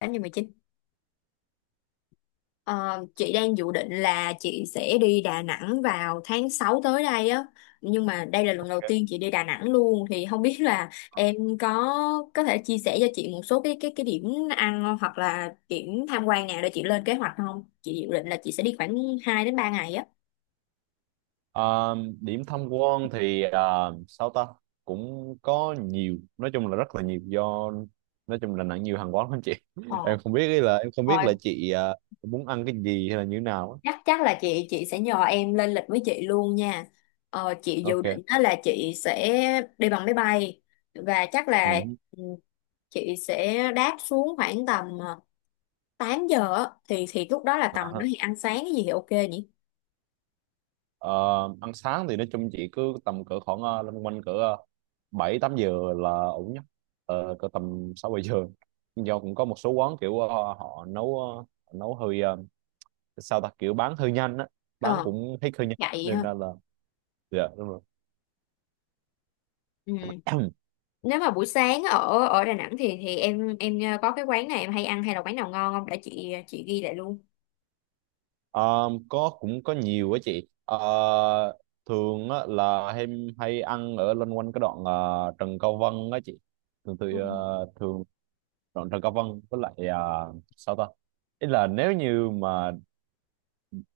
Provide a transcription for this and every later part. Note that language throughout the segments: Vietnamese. Tháng điều 19. Ờ, chị đang dự định là chị sẽ đi Đà Nẵng vào tháng 6 tới đây á. Nhưng mà đây là lần đầu tiên chị đi Đà Nẵng luôn thì không biết là em có có thể chia sẻ cho chị một số cái điểm ăn hoặc là điểm tham quan nào để chị lên kế hoạch không? Chị dự định là chị sẽ đi khoảng 2 đến 3 ngày á. Ờ, Điểm tham quan thì sao ta cũng có nhiều, nói chung là rất là nhiều, do nói chung là nặng nhiều hàng quán lắm chị. Ờ. em không biết ý là em không Ờ, biết là chị muốn ăn cái gì hay là như thế nào á. chắc chắc là chị sẽ nhờ em lên lịch với chị luôn nha. Chị dự Ok. định đó là chị sẽ đi bằng máy bay và chắc là Ừ. ừ, chị sẽ đáp xuống khoảng tầm 8 giờ á. Thì lúc đó là tầm đó Ờ, thì ăn sáng cái gì thì ok nhỉ? ờ, Ăn sáng thì nói chung chị cứ tầm cỡ khoảng loanh quanh cỡ 7, 8 giờ là ổn nhất. Ờ, cỡ tầm 6, 7 giờ, do cũng có một số quán kiểu họ nấu nấu hơi sao ta kiểu bán hơi nhanh á, bán Ờ, cũng hết hơi nhanh vậy nên ha. là... Dạ, đúng rồi. Ừ. Nếu mà buổi sáng ở ở Đà Nẵng thì em có cái quán này em hay ăn hay là quán nào ngon không để chị ghi lại luôn? Ờ, có, cũng có nhiều á chị. Ờ, thường á, là em hay ăn ở loanh quanh cái đoạn Trần Cao Vân á chị, thường thì Ừ. ờ, thường đoạn Trần Cao Vân với lại sao ta, ý là nếu như mà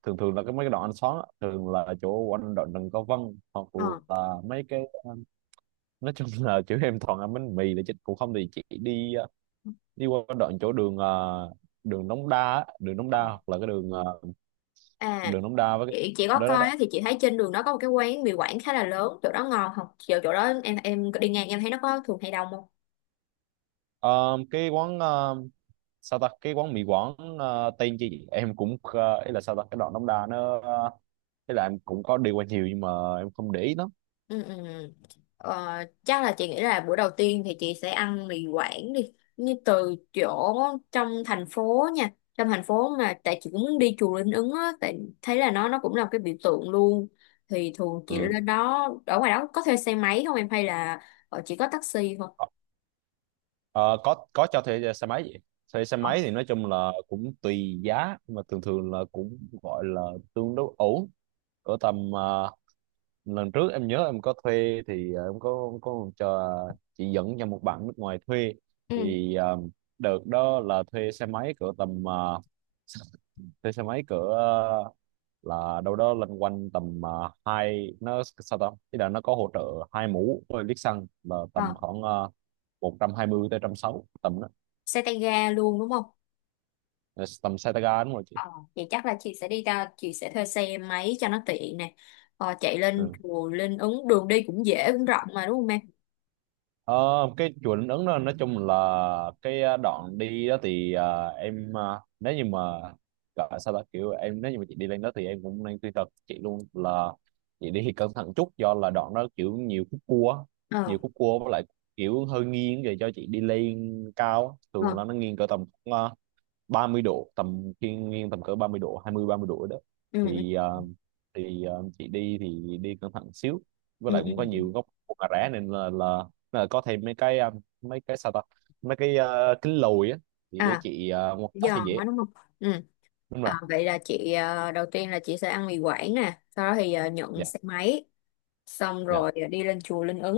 thường thường là cái mấy cái đoạn ăn xóm á, thường là chỗ quanh đoạn Trần Cao Vân hoặc Ờ. là mấy cái nói chung là chỗ em toàn ăn bánh mì là chứ cũng không, thì chị đi đi qua đoạn chỗ đường đường Đống Đa á, đường Đống Đa Ờ. hoặc là cái đường À, đường Đống Đa với cái... chị có đó đó, coi đó. á, thì chị thấy trên đường đó có một cái quán mì Quảng khá là lớn, chỗ đó ngon không? Chỗ chỗ đó em đi ngang em thấy nó có thường hay đông không? Ờ, cái quán sao ta cái quán mì Quảng tên chi vậy? Em cũng, ý là sao ta cái đoạn Đống Đa nó ý là em cũng có đi qua nhiều nhưng mà em không để ý lắm. Ừ, ừ. Ừ. Ờ, chắc là chị nghĩ là bữa đầu tiên thì chị sẽ ăn mì Quảng đi như từ chỗ trong thành phố nha, trong thành phố, mà tại chị cũng muốn đi chùa Linh Ứng á, tại thấy là nó cũng là một cái biểu tượng luôn. Thì thường chị Ừ. lên đó ở ngoài đó có thuê xe máy không em hay là chỉ có taxi thôi? Ờ, có cho thuê xe máy vậy. Thuê xe Ờ, máy thì nói chung là cũng tùy giá nhưng mà thường thường là cũng gọi là tương đối ổn, ở tầm lần trước em nhớ em có thuê thì em có cho chị dẫn cho một bạn nước ngoài thuê, ừ, thì đợt đó là thuê xe máy cỡ tầm thuê xe máy cỡ là đâu đó loanh quanh tầm hai, nó sao ta, ý là nó có hỗ trợ hai mũ với lít xăng là ờ, tầm khoảng uh, 120 tới 160 tầm đó. xe tay ga luôn đúng không? Ờ, tầm xe tay ga đúng rồi chị. Ờ, vậy chắc là chị sẽ đi ra chị sẽ thuê xe máy cho nó tiện nè. Chạy lên Ừ. chùa lên ứng, đường đi cũng dễ cũng rộng mà đúng không em? Ờ, cái chùa Ứng đó nói chung là cái đoạn đi đó thì nếu như mà gọi sao ta kiểu em, nếu như mà chị đi lên đó thì em cũng nên khuyên thật chị luôn là chị đi thì cẩn thận chút, do là đoạn đó kiểu nhiều khúc cua á, nhiều Ờ. khúc cua với lại kiểu hơi nghiêng về cho chị đi lên cao á. Ờ. Thường là nó nghiêng cỡ tầm 30 độ, tầm thiên nhiên tầm cỡ 30 độ, 20, 30 độ đó. ừ ừ, Thì ờ, thì ờ, chị đi thì đi cẩn thận xíu, với ừ, lại ừ. cũng có Ừ. Ừ. nhiều góc cua cà rá nên là có thêm mấy cái mấy cái sao ta mấy cái kính lùi á, thì để À, chị quan sát cho giòn dễ. quá đúng không? Ừ. Đúng rồi. À, vậy là chị đầu tiên là chị sẽ ăn mì Quảng nè, sau đó thì nhận Dạ, xe máy, xong dạ, rồi đi lên chùa Linh Ứng.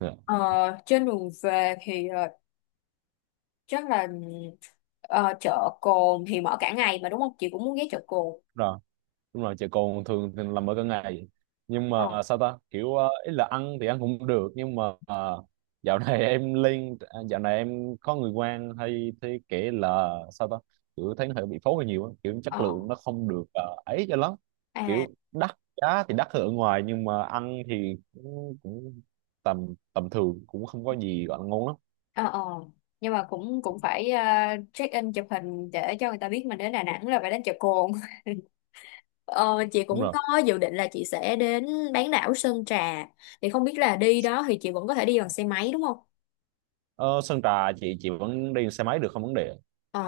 dạ. Ờ, trên đường về thì chắc là chợ Cồn thì mở cả ngày mà đúng không? Chị cũng muốn ghé chợ Cồn. Rồi. Đúng rồi, chè cồn thường thì làm ở cả ngày, nhưng Ờ, mà sao ta kiểu ý là ăn thì ăn cũng được nhưng mà dạo này em lên, dạo này em có người quen hay thấy kể là sao ta, kiểu thấy nó hơi bị phối hơi nhiều á. Kiểu ờ, chất ờ. lượng nó không được ấy cho lắm, À, kiểu đắt giá thì đắt hơn ở ngoài nhưng mà ăn thì cũng tầm tầm thường, cũng không có gì gọi là ngon lắm. ờ, ờ, nhưng mà cũng cũng phải check in chụp hình để cho người ta biết mình đến Đà Nẵng là phải đến chợ cồn. Ờ, chị Đúng cũng rồi. có dự định là chị sẽ đến bán đảo Sơn Trà, thì không biết là đi đó thì chị vẫn có thể đi bằng xe máy đúng không? Ờ, Sơn Trà chị vẫn đi xe máy được, không vấn đề. Ờ,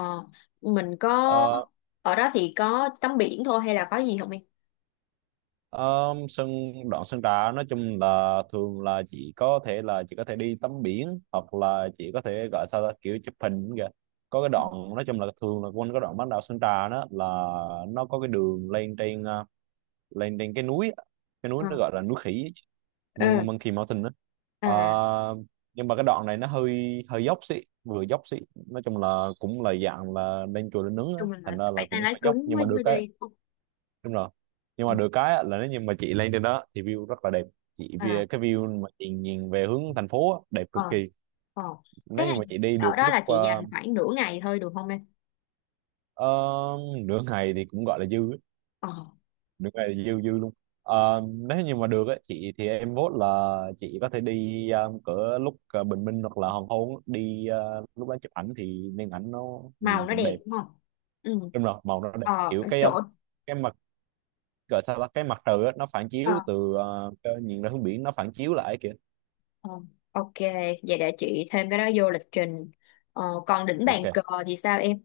mình có Ờ, ở đó thì có tắm biển thôi hay là có gì không em? Ờ, Sân, đoạn sân trà nói chung là thường là chị có thể đi tắm biển, hoặc là chị có thể gọi sao ta, kiểu chụp hình kìa, có cái đoạn nói chung là thường là quanh cái đoạn bán đảo Sơn Trà đó, là nó có cái đường lên trên lên trên cái núi á. Cái núi Ờ. nó gọi là núi khỉ, Ừ. Monkey Mountain đó. À, Ờ, nhưng mà cái đoạn này nó hơi hơi dốc xị, vừa dốc xị, nói chung là cũng là dạng là lên chùa lên nướng á, chung mình thành là ra là phải tay cũng lái phải dốc cứng nhưng mà mới được. mới đi không? Đúng rồi, nhưng mà Ừ. được cái á, là nếu như mà chị lên trên đó thì view rất là đẹp, chị À. vì cái view mà chị nhìn về hướng thành phố á, đẹp cực Ờ. kỳ. Ờ, thế Nếu là như mà chị đi ở được đó lúc là chị dành khoảng nửa ngày thôi được không em? ờ, nửa ngày thì cũng gọi là dư á, Ờ, nửa ngày là dư dư luôn. Ờ, nếu như mà được á, chị thì em vote là chị có thể đi cỡ lúc bình minh hoặc là hoàng hôn á. Đi lúc đó chụp ảnh thì nên, ảnh nó màu nhìn nó cũng đẹp. đẹp đúng không? Ừ. Đúng rồi, màu nó đẹp, Ờ, kiểu cái chỗ, cái mặt, gọi sao ta, cái mặt trời á, nó phản ờ, chiếu từ nhìn ra hướng biển nó phản chiếu lại kìa. ờ, ok, vậy để chị thêm cái đó vô lịch trình. Còn đỉnh bàn Ok. cờ thì sao em?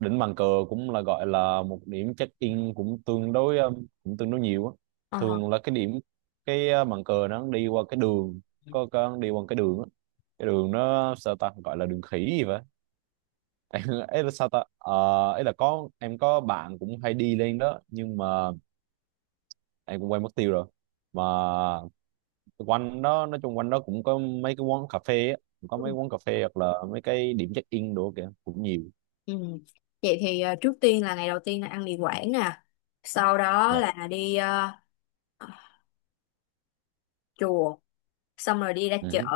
Đỉnh bàn cờ cũng là gọi là một điểm check-in cũng tương đối, cũng tương đối nhiều á. Ờ. Thường là cái điểm, cái bàn cờ nó đi qua cái đường, có đi qua cái đường á, cái đường nó sao ta, gọi là đường khỉ gì vậy. Em ấy là sao ta, ấy là có, em có bạn cũng hay đi lên đó nhưng mà em cũng quên mất tiêu rồi mà. Quanh đó nói chung quanh đó cũng có mấy cái quán cà phê á, cũng có Ừ. mấy quán cà phê hoặc là mấy cái điểm check-in đồ kìa cũng nhiều. Ừ. Vậy thì trước tiên là ngày đầu tiên là ăn mì Quảng nè, sau đó Dạ. là đi ờ, chùa, xong rồi đi ra Ừ chợ. hứ.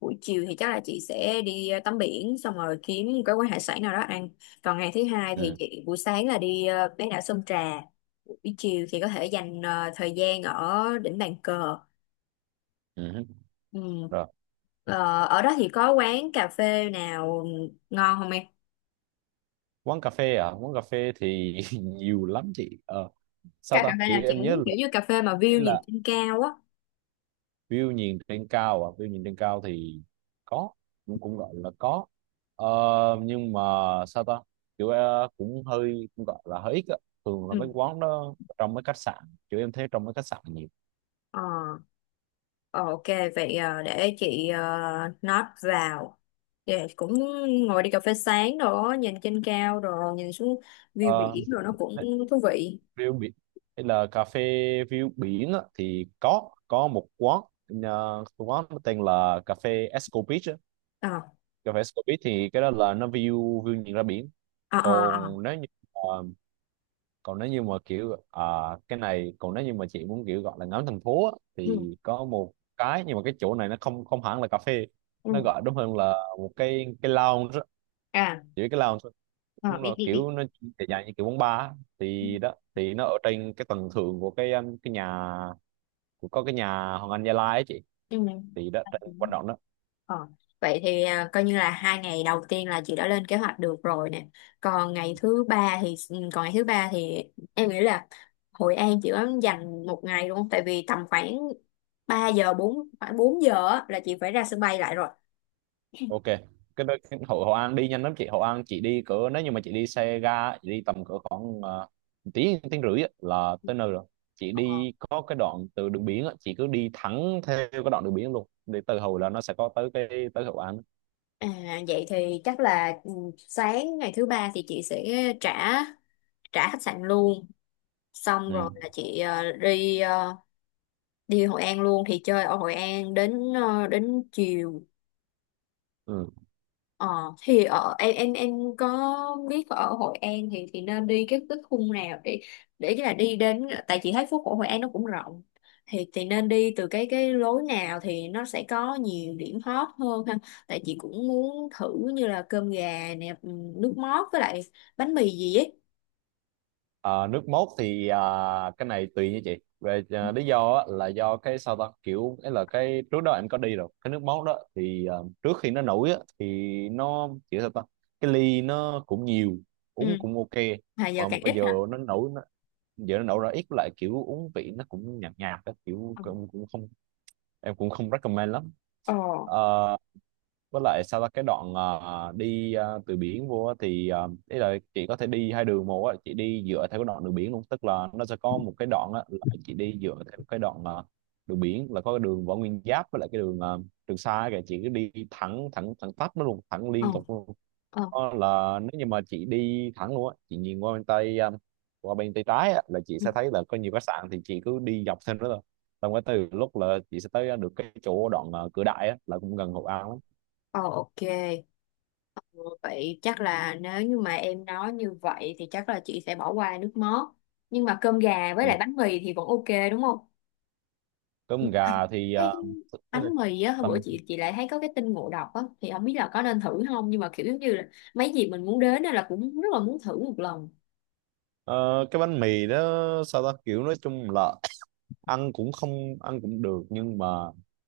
Buổi chiều thì chắc là chị sẽ đi tắm biển, xong rồi kiếm cái quán hải sản nào đó ăn. Còn ngày thứ hai thì Ừ. chị buổi sáng là đi bán đảo Sơn Trà, buổi chiều thì có thể dành thời gian ở đỉnh bàn cờ. Ừ. Hứ. Ừ. Rồi. Ờ, ở đó thì có quán cà phê nào ngon không em? Quán cà phê, à quán cà phê thì nhiều lắm chị. Ờ, sao Cà cà ta phê nào kiểu chị em nhớ muốn, là, kiểu như cà phê mà ý view nhìn là trên cao á. view nhìn trên cao, à view nhìn trên cao thì có, cũng cũng gọi là có. Ờ, nhưng mà sao ta kiểu cũng hơi, cũng gọi là hơi ít á, thường là mấy Ừ. quán đó trong mấy khách sạn, kiểu em thấy trong mấy khách sạn nhiều. Ờ. Ờ, ok, vậy à, để chị à, note vào. Dạ, cũng ngồi đi cà phê sáng đó, nhìn trên cao rồi, nhìn xuống view Ờ, biển rồi nó cũng thú vị. view biển hay là cà phê view biển á, thì có một quán quán nó tên là cà phê Esco Beach á. Ờ, Cà phê Scorpit thì cái đó là nó view, view nhìn ra biển. ờ, ờ, Còn ờ. nếu như ờ, còn nếu như mà kiểu, cái này còn nếu như mà chị muốn kiểu gọi là ngắm thành phố á, Ừ, thì có một cái, nhưng mà cái chỗ này nó không, không hẳn là cà phê, ừ. nó gọi đúng hơn là một cái lounge á, À, chỉ cái lounge thôi. ờ, Đúng biết, rồi, biết, kiểu biết. nó dài dài như kiểu quán bar á, thì đó thì nó ở trên cái tầng thượng của cái nhà, của, có cái nhà Hoàng Anh Gia Lai ấy chị, Ừ. thì đó trên Ừ. quanh đó. Ờ. Vậy thì à, coi như là hai ngày đầu tiên là chị đã lên kế hoạch được rồi nè. Còn ngày thứ ba thì ừ, còn ngày thứ ba thì em nghĩ là Hội An chị có dành một ngày luôn không? Tại vì tầm khoảng 3 giờ 4 khoảng 4 giờ á, là chị phải ra sân bay lại rồi. Ok. Cái, đó- cái Hội Hội An đi nhanh lắm chị. Hội An chị đi cỡ, nếu như mà chị đi xe ga chị đi tầm cỡ khoảng tiếng tiếng rưỡi á, là tới nơi rồi. Chị Ờ. đi có cái đoạn từ đường biển á, chị cứ đi thẳng theo cái đoạn đường biển luôn, để từ Hồi là nó sẽ có tới cái, tới Hội An. À, vậy thì chắc là ừ, sáng ngày thứ ba thì chị sẽ trả trả khách sạn luôn, xong rồi Ừ. là chị đi đi Hội An luôn, thì chơi ở Hội An đến đến chiều. Ừ. Ờ, thì ở em có biết ở Hội An thì nên đi cái khung nào để cái là đi đến, tại chị thấy phố cổ Hội An nó cũng rộng thì nên đi từ cái lối nào thì nó sẽ có nhiều điểm hot hơn ha? Tại chị cũng muốn thử như là cơm gà nè, nước mót với lại bánh mì gì ấy. Ờ, nước mốt thì, cái này tùy nha chị, về, lý do á, là do cái sao ta kiểu, ấy là cái trước đó em có đi rồi, cái nước mốt đó thì, trước khi nó nổi á, thì nó kiểu sao ta, cái ly nó cũng nhiều, Ừ, uống cũng ok. mà giờ Mà càng bây ít giờ hả? nó nổi nó, giờ nó nổi ra ít lại, kiểu uống vị nó cũng nhạt nhạt á, kiểu Ờ, cũng không, em cũng không recommend lắm. ờ, Ờ, với lại sau đó cái đoạn từ biển vô á thì, ý là chị có thể đi hai đường một á, chị đi dựa theo cái đoạn đường biển luôn, tức là nó sẽ có một cái đoạn á là chị đi dựa theo cái đoạn đường biển, là có cái đường Võ Nguyên Giáp với lại cái đường Trường Sa kìa, chị cứ đi thẳng thẳng thẳng tắp nó luôn, thẳng ờ, liên tục luôn. ờ. Đó là nếu như mà chị đi thẳng luôn á, chị nhìn qua bên tay qua bên tay trái á là chị Ừ. sẽ thấy là có nhiều khách sạn, thì chị cứ đi dọc theo đó thôi. Xong cái từ lúc là chị sẽ tới được cái chỗ đoạn Cửa Đại á là cũng gần Hội An lắm. Ờ, ok, vậy chắc là nếu như mà em nói như vậy thì chắc là chị sẽ bỏ qua nước mót. Nhưng mà cơm gà với Ừ. lại bánh mì thì vẫn ok đúng không? Nhưng Cơm mà gà thì cái ý là bánh mì á, hôm bữa tầm chị lại thấy có cái tin ngộ độc á, thì không biết là có nên thử không, nhưng mà kiểu giống như là mấy dịp mình muốn đến á là cũng rất là muốn thử một lần. ờ, cái bánh mì đó sao ta kiểu nói chung là ăn cũng không, ăn cũng được nhưng mà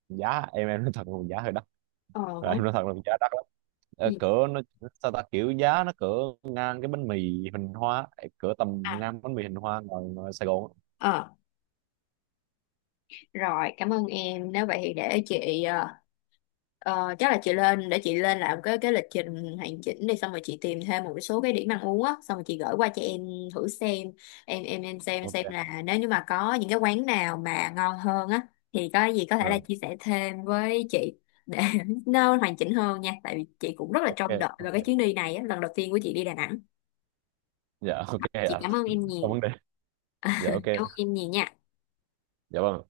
giá, em nói thật là giá hơi đắt. Ờ Rồi, không. em nói thật là giá đắt lắm. Ờ, Ừ. cỡ nó sao ta kiểu giá nó cỡ ngang cái bánh mì hình hoa, cỡ tầm À, ngang bánh mì hình hoa ngoài, ngoài Sài Gòn á. ờ, rồi, cảm ơn em. Nếu vậy thì để chị ờ, chắc là chị lên để chị lên làm cái lịch trình hoàn chỉnh đi, xong rồi chị tìm thêm một số cái điểm ăn uống á, xong rồi chị gửi qua cho em thử xem. Em xem Ok. là nếu như mà có những cái quán nào mà ngon hơn á thì có gì có thể là Ờ, chia sẻ thêm với chị để nó hoàn chỉnh hơn nha, tại vì chị cũng rất là ok. trông đợi vào Ok. cái chuyến đi này á, lần đầu tiên của chị đi Đà Nẵng. Dạ ok Chị ạ. cảm ơn em Không nhiều. vấn đề. Dạ ok. Cảm ơn em nhiều nha. Dạ vâng.